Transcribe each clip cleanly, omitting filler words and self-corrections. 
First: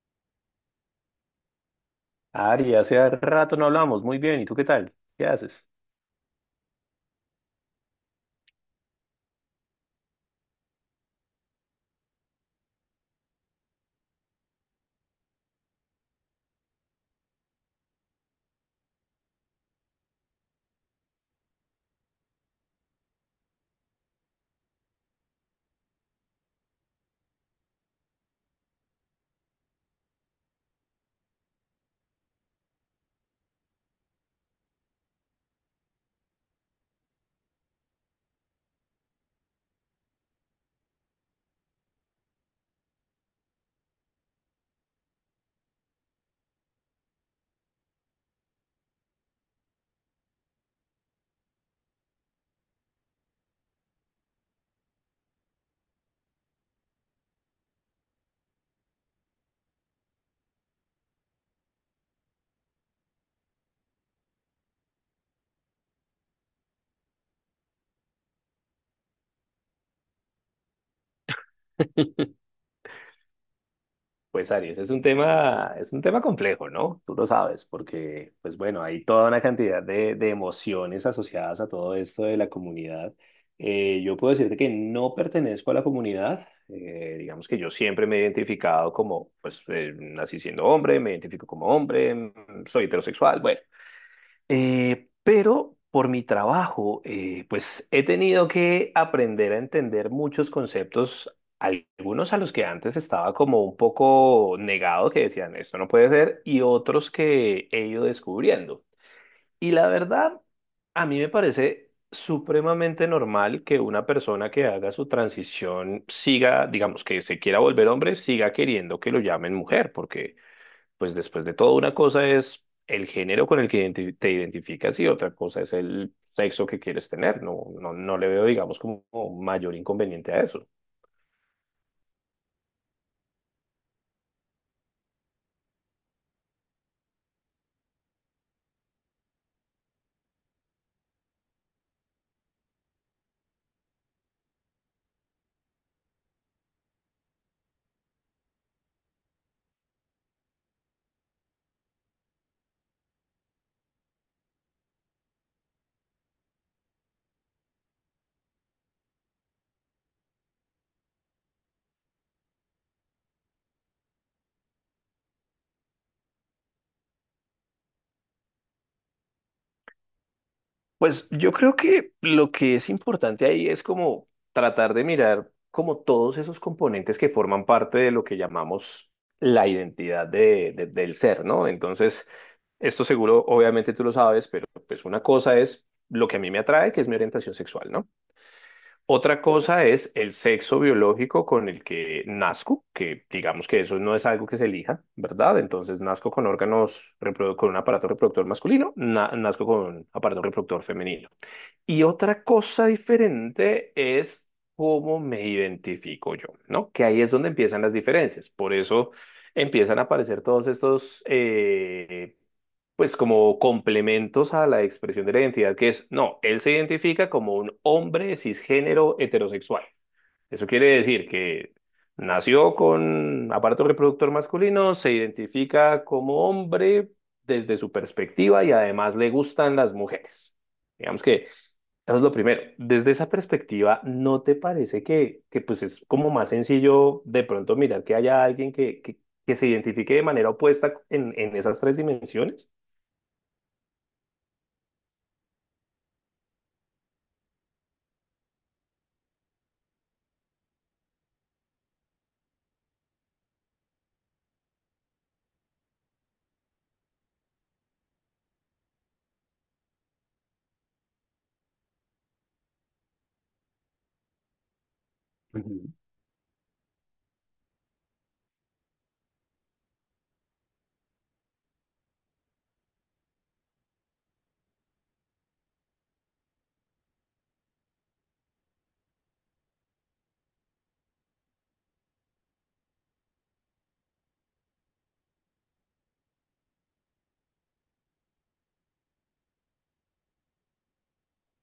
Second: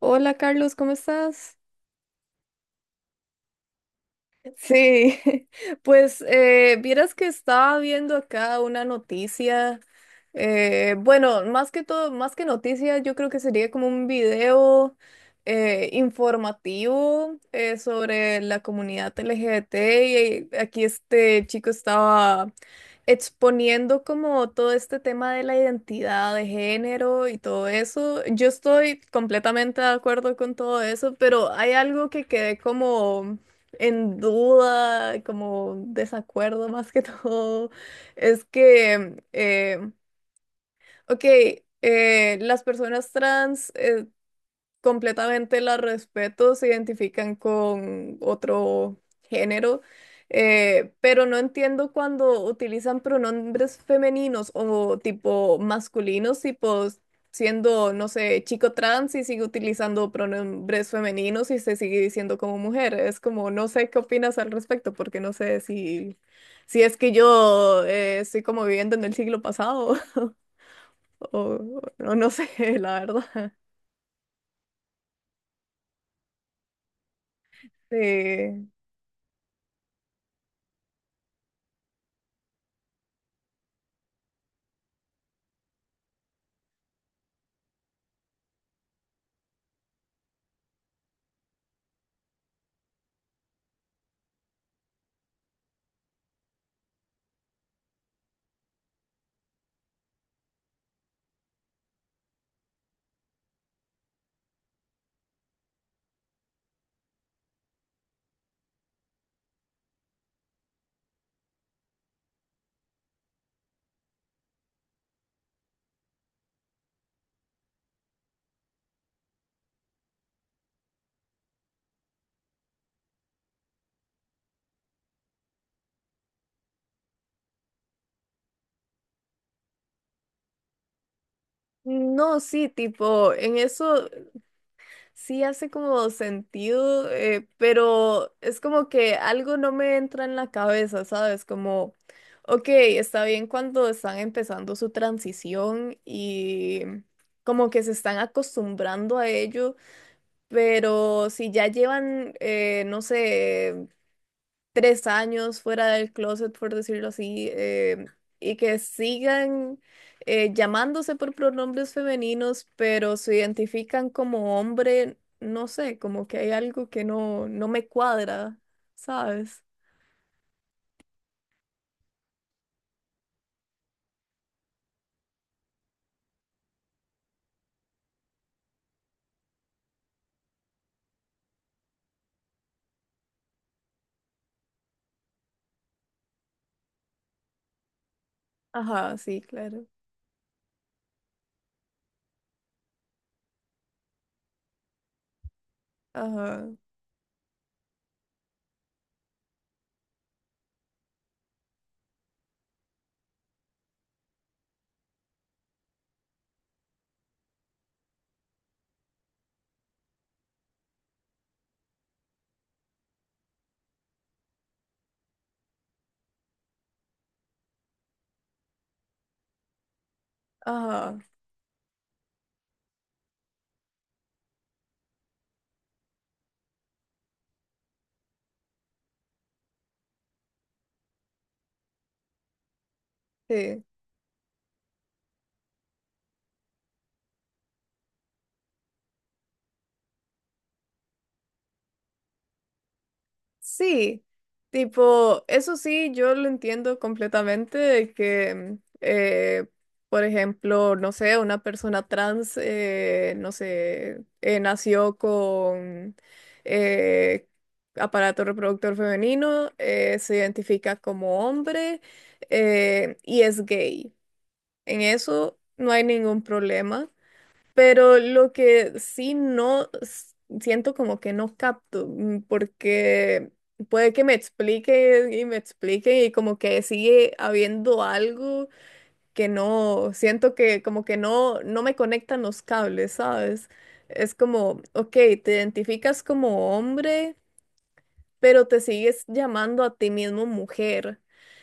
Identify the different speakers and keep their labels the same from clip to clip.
Speaker 1: Hola Carlos, ¿cómo estás?
Speaker 2: Ari, hace rato no hablamos. Muy bien, ¿y tú qué tal?
Speaker 1: Sí,
Speaker 2: ¿Qué haces?
Speaker 1: pues vieras que estaba viendo acá una noticia, bueno, más que todo, más que noticia, yo creo que sería como un video informativo sobre la comunidad LGBT y aquí este chico estaba exponiendo como todo este tema de la identidad de género y todo eso. Yo estoy completamente de acuerdo con todo eso, pero hay algo que quedé como en duda, como desacuerdo más que todo, es que, eh, ok, las personas trans completamente la respeto, se identifican con otro género, pero no entiendo cuando utilizan pronombres femeninos o tipo masculinos, tipo siendo, no sé, chico trans y sigue utilizando pronombres femeninos y se sigue diciendo como mujer. Es como, no sé qué opinas al respecto, porque no sé si, si es que yo estoy como viviendo en el siglo pasado o, o no sé, la verdad.
Speaker 2: Pues Aries, es un tema complejo, ¿no? Tú lo sabes, porque, pues
Speaker 1: Sí.
Speaker 2: bueno, hay toda una cantidad de emociones asociadas a todo esto de la comunidad. Yo puedo decirte que no pertenezco a la comunidad. Digamos que yo siempre me he identificado como, pues, nací siendo hombre, me identifico como hombre, mm, soy heterosexual, bueno. Pero por mi trabajo, pues he tenido que aprender a entender muchos conceptos, algunos a los que antes estaba como un poco negado, que decían, esto no puede ser, y otros que he ido descubriendo. Y la verdad, a mí me parece supremamente normal que una persona que haga su transición siga, digamos, que se quiera volver hombre, siga queriendo que lo llamen mujer, porque pues después de todo, una cosa es el género con el que te identificas y otra cosa es el sexo que quieres tener. No, no, no le veo, digamos, como mayor inconveniente a eso.
Speaker 1: No, sí, tipo, en eso sí hace como sentido, pero es como que algo no me entra en la cabeza, ¿sabes? Como, ok, está bien cuando están empezando su transición y como que se están acostumbrando a ello, pero si ya llevan, no sé, tres años fuera del closet, por decirlo así, y que sigan llamándose por pronombres femeninos, pero se identifican como hombre, no sé, como que hay algo que no me cuadra, ¿sabes?
Speaker 2: Pues yo creo que lo que es importante ahí es como tratar de mirar como todos esos componentes que forman parte de lo que llamamos la identidad del ser, ¿no? Entonces, esto seguro, obviamente tú lo sabes, pero pues una cosa es lo que a mí me atrae, que es mi orientación sexual, ¿no?
Speaker 1: Ajá, sí,
Speaker 2: Otra cosa
Speaker 1: claro.
Speaker 2: es el sexo biológico con el que nazco, que digamos que eso no es algo que se elija, ¿verdad? Entonces nazco con
Speaker 1: Ajá,
Speaker 2: órganos, con un aparato reproductor masculino, nazco con un aparato reproductor femenino. Y otra cosa diferente es cómo me identifico yo, ¿no? Que ahí es donde empiezan las diferencias. Por eso empiezan a aparecer todos estos, pues como complementos a la expresión de la identidad, que es, no, él se identifica como un hombre cisgénero heterosexual. Eso quiere
Speaker 1: ajá,
Speaker 2: decir que nació con aparato reproductor masculino, se identifica como hombre desde su perspectiva y además le gustan las mujeres. Digamos que... Eso es lo primero. Desde esa
Speaker 1: sí.
Speaker 2: perspectiva, ¿no te parece que pues es como más sencillo de pronto mirar que haya alguien que se identifique de manera opuesta en esas tres dimensiones?
Speaker 1: Sí, tipo, eso sí, yo lo entiendo completamente, de que, por ejemplo, no sé, una persona trans, no sé, nació con eh, aparato reproductor femenino, se identifica como hombre y es gay. En eso
Speaker 2: Ujú.
Speaker 1: no hay ningún problema. Pero lo que sí no s- siento como que no capto, porque puede que me explique y como que sigue habiendo algo que no, siento que como que no, no me conectan los cables, ¿sabes? Es como, ok, te identificas como hombre pero te sigues llamando a ti mismo mujer.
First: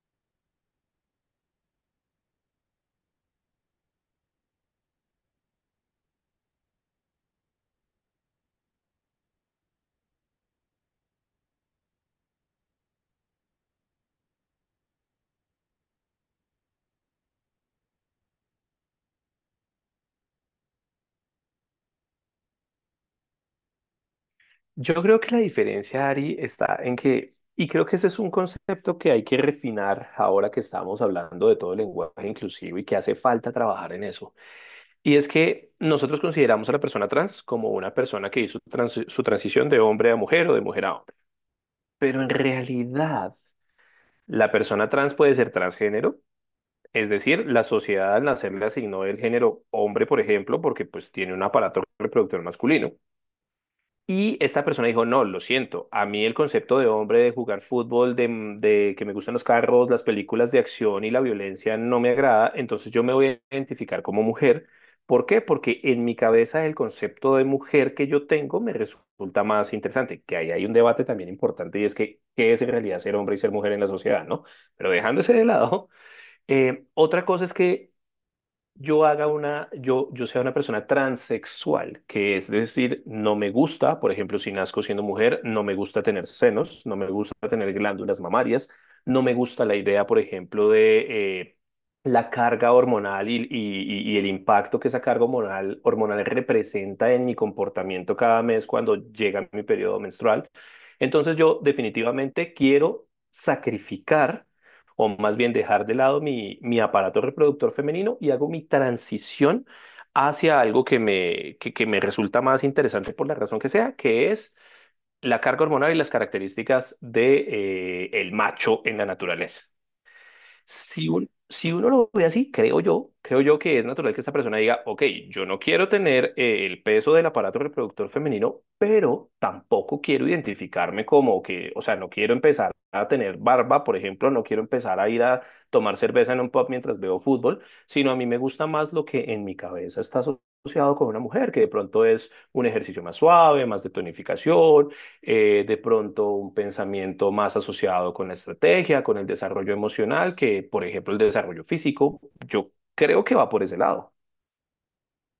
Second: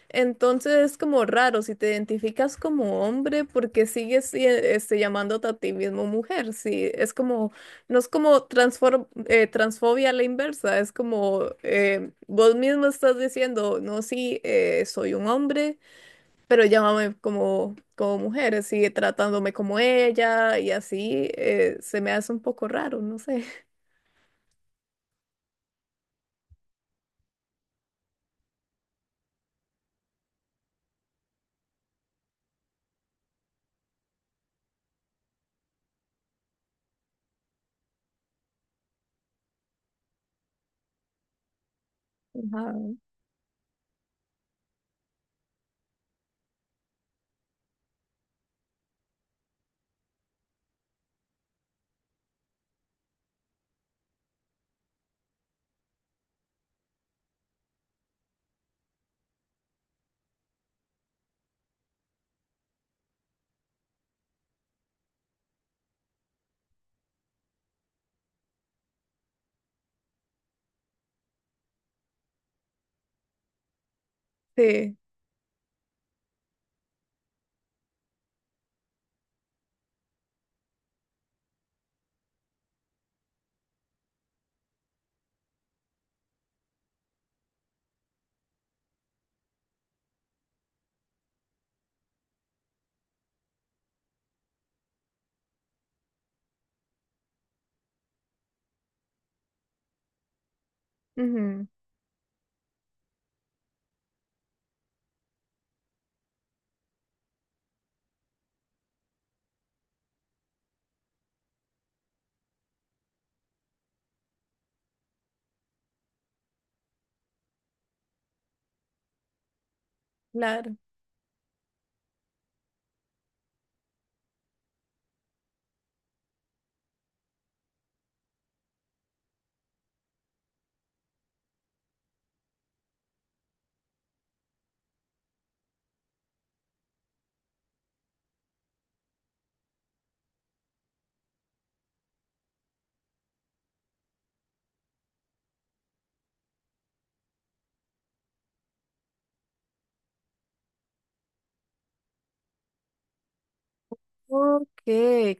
Speaker 1: Entonces es como raro si te identificas como hombre porque sigues llamándote a ti mismo mujer. Sí, es como, no es como transfobia a la inversa, es como vos mismo estás diciendo, no, sí, soy un hombre, pero llámame como, como mujer, sigue tratándome como ella y así se me hace un poco raro, no sé.
Speaker 2: Yo creo que la diferencia, Ari, está en que, y creo que ese es un concepto que hay que refinar ahora que estamos hablando de todo el lenguaje inclusivo y que hace falta trabajar en eso. Y es que nosotros consideramos a la persona trans como una persona que hizo su transición de hombre a mujer o de mujer a hombre. Pero en
Speaker 1: Ajá.
Speaker 2: realidad, la persona trans puede ser transgénero, es decir, la sociedad al nacer le asignó el género hombre, por ejemplo, porque pues tiene un aparato reproductor masculino. Y esta persona dijo, no, lo siento, a mí el concepto de hombre, de jugar fútbol, de, mm, de que me gustan los carros, las películas de acción y la violencia no me agrada, entonces yo me voy a identificar como mujer. ¿Por qué? Porque en mi cabeza el concepto de mujer que yo tengo me resulta más interesante, que ahí hay un debate también importante y es que qué es en realidad ser hombre y ser mujer en la sociedad, ¿no? Pero
Speaker 1: Sí,
Speaker 2: dejándose de lado, otra cosa es que yo haga una, yo sea una persona transexual, que es decir, no me gusta, por ejemplo, si nazco siendo mujer, no me gusta tener senos, no me gusta tener glándulas mamarias, no me gusta la idea, por ejemplo, de la carga hormonal y el impacto que esa carga hormonal, hormonal representa en mi comportamiento cada mes cuando llega mi periodo menstrual. Entonces yo
Speaker 1: ujú,
Speaker 2: definitivamente quiero sacrificar o más bien dejar de lado mi aparato reproductor femenino y hago mi transición hacia algo que me resulta más interesante por la razón que sea, que es la carga hormonal y las características de, el macho en la naturaleza.
Speaker 1: claro.
Speaker 2: Si, si uno lo ve así, creo yo que es natural que esta persona diga, ok, yo no quiero tener el peso del aparato reproductor femenino, pero tampoco quiero identificarme como que, o sea, no quiero empezar a tener barba, por ejemplo, no quiero empezar a ir a tomar cerveza en un pub mientras veo fútbol, sino a mí me gusta más lo que en mi cabeza está asociado con una mujer, que de pronto es un ejercicio más suave, más de tonificación, de pronto un pensamiento más asociado con la estrategia, con el desarrollo emocional, que por ejemplo el desarrollo físico, yo creo que va por ese lado.
Speaker 1: Ok,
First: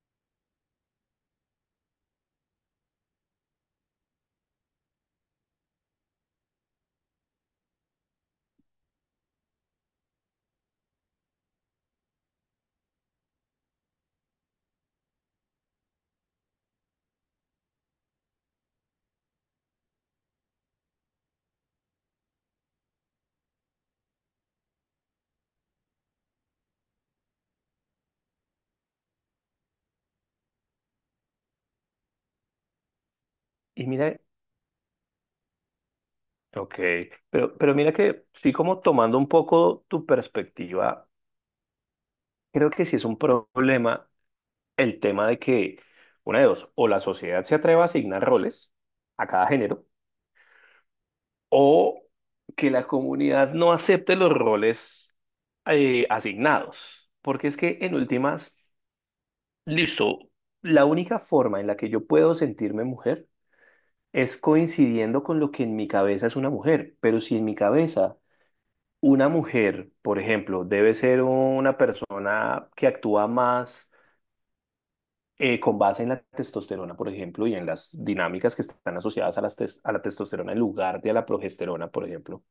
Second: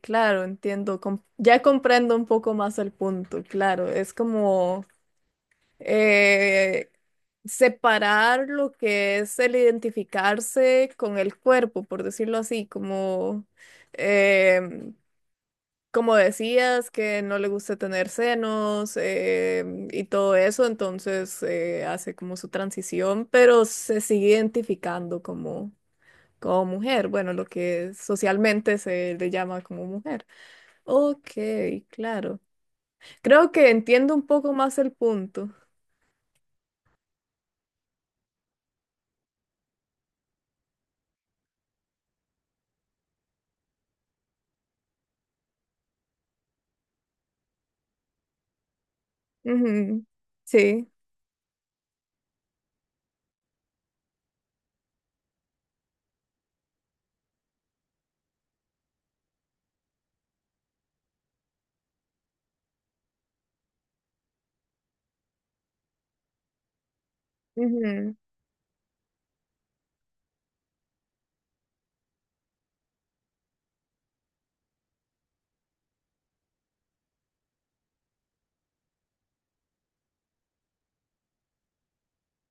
Speaker 1: claro, entiendo. Ya comprendo un poco más el punto, claro. Es como eh, separar lo que es el identificarse con el cuerpo, por decirlo así, como, em, como decías, que no le gusta tener senos y todo eso, entonces hace como su transición, pero se sigue identificando como, como mujer, bueno, lo que socialmente se le llama como mujer. Ok, claro. Creo que
Speaker 2: Y
Speaker 1: entiendo
Speaker 2: mira,
Speaker 1: un poco más el punto.
Speaker 2: ok, pero mira que sí como tomando un poco tu perspectiva, creo que sí es un problema el tema de que, una de dos, o la sociedad se atreva a asignar roles a cada género,
Speaker 1: Ujú, sí.
Speaker 2: o que la comunidad no acepte los roles asignados. Porque es que en últimas listo. La única forma en la que yo puedo sentirme mujer es coincidiendo con lo que en mi cabeza es una mujer. Pero si en mi
Speaker 1: Ujú,
Speaker 2: cabeza una mujer, por ejemplo, debe ser una persona que actúa más con base en la testosterona, por ejemplo, y en las dinámicas que están asociadas a, a la testosterona en lugar de a la progesterona, por ejemplo,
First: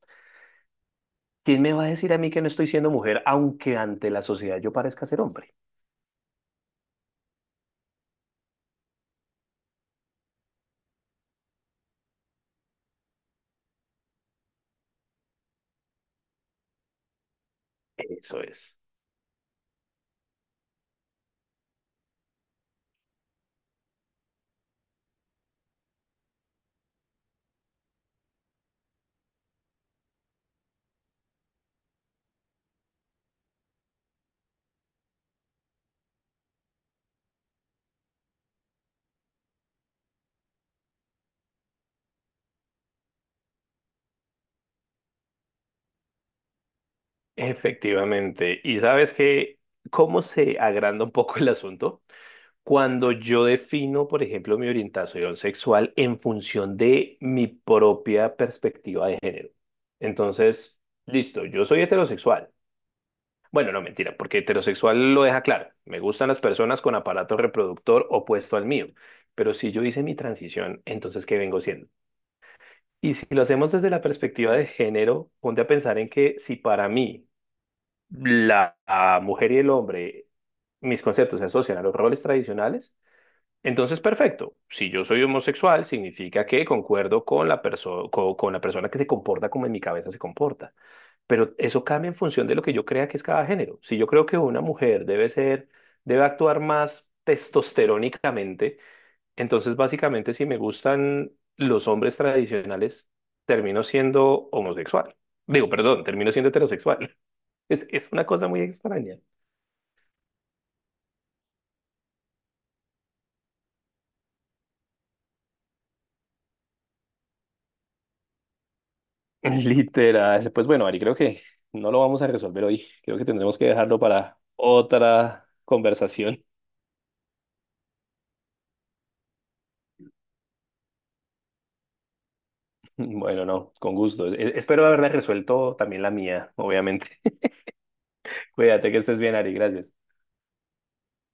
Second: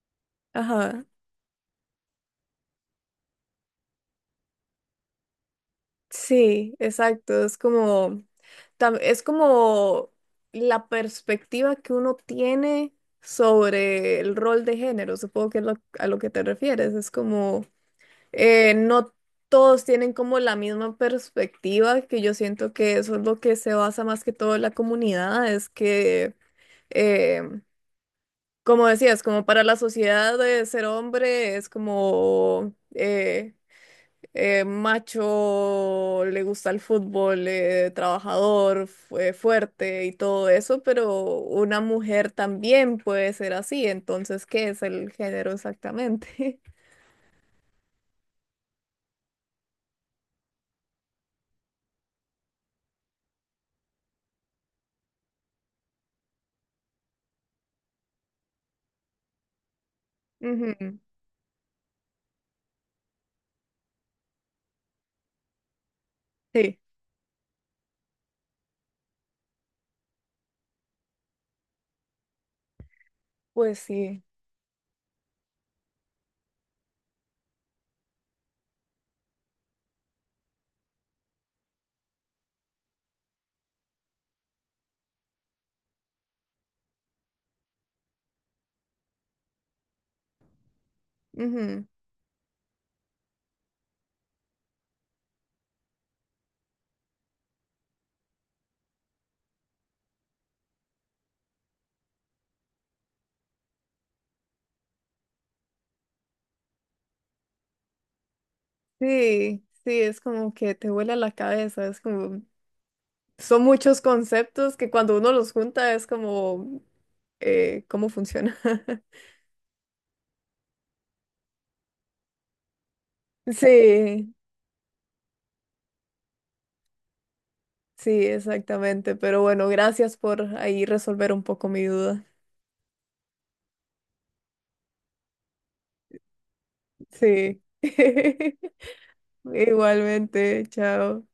Speaker 1: ajá.
Speaker 2: ¿quién me va a decir a mí que no estoy siendo mujer, aunque ante la sociedad yo parezca ser hombre?
Speaker 1: Sí, exacto. Es como, es como la perspectiva que uno tiene sobre el rol de género. Supongo que es a lo que te refieres. Es como,
Speaker 2: Eso es.
Speaker 1: no todos tienen como la misma perspectiva, que yo siento que eso es lo que se basa más que todo en la comunidad. Es que... eh, como decías, como para la sociedad de ser hombre es como macho, le gusta el fútbol, trabajador, fuerte y todo eso, pero una mujer también puede ser así, entonces, ¿qué es el género exactamente?
Speaker 2: Efectivamente. Y sabes que, ¿cómo se agranda un poco el asunto? Cuando yo defino, por ejemplo, mi orientación sexual en función de mi propia perspectiva de género. Entonces,
Speaker 1: Ujú,
Speaker 2: listo, yo soy heterosexual. Bueno, no, mentira, porque heterosexual lo deja claro. Me gustan las
Speaker 1: sí,
Speaker 2: personas con aparato reproductor opuesto al mío. Pero si yo hice mi transición, entonces, ¿qué vengo siendo? Y si lo hacemos
Speaker 1: pues
Speaker 2: desde la
Speaker 1: sí.
Speaker 2: perspectiva de género, ponte a pensar en que si para mí la mujer y el hombre, mis conceptos se asocian a los roles tradicionales, entonces perfecto. Si yo soy homosexual, significa que concuerdo con con la persona que se comporta como en mi cabeza se comporta. Pero eso
Speaker 1: Ujú,
Speaker 2: cambia en función de lo que yo crea que es cada género. Si yo creo que una mujer debe ser, debe actuar más testosterónicamente, entonces básicamente si me gustan los hombres tradicionales, termino siendo homosexual. Digo, perdón, termino siendo heterosexual. Es una cosa muy extraña.
Speaker 1: sí, sí, es como que te vuela la cabeza, es como... son muchos conceptos que cuando uno los junta es como, ¿cómo funciona?
Speaker 2: Literal. Pues bueno, Ari, creo que no lo vamos a resolver hoy. Creo que tendremos que dejarlo
Speaker 1: Sí,
Speaker 2: para otra conversación.
Speaker 1: sí, exactamente. Pero bueno, gracias por ahí resolver un poco mi duda.
Speaker 2: Bueno, no, con gusto. Espero haberla resuelto también la mía, obviamente.
Speaker 1: Sí.
Speaker 2: Cuídate que estés bien, Ari. Gracias.
Speaker 1: Igualmente, chao.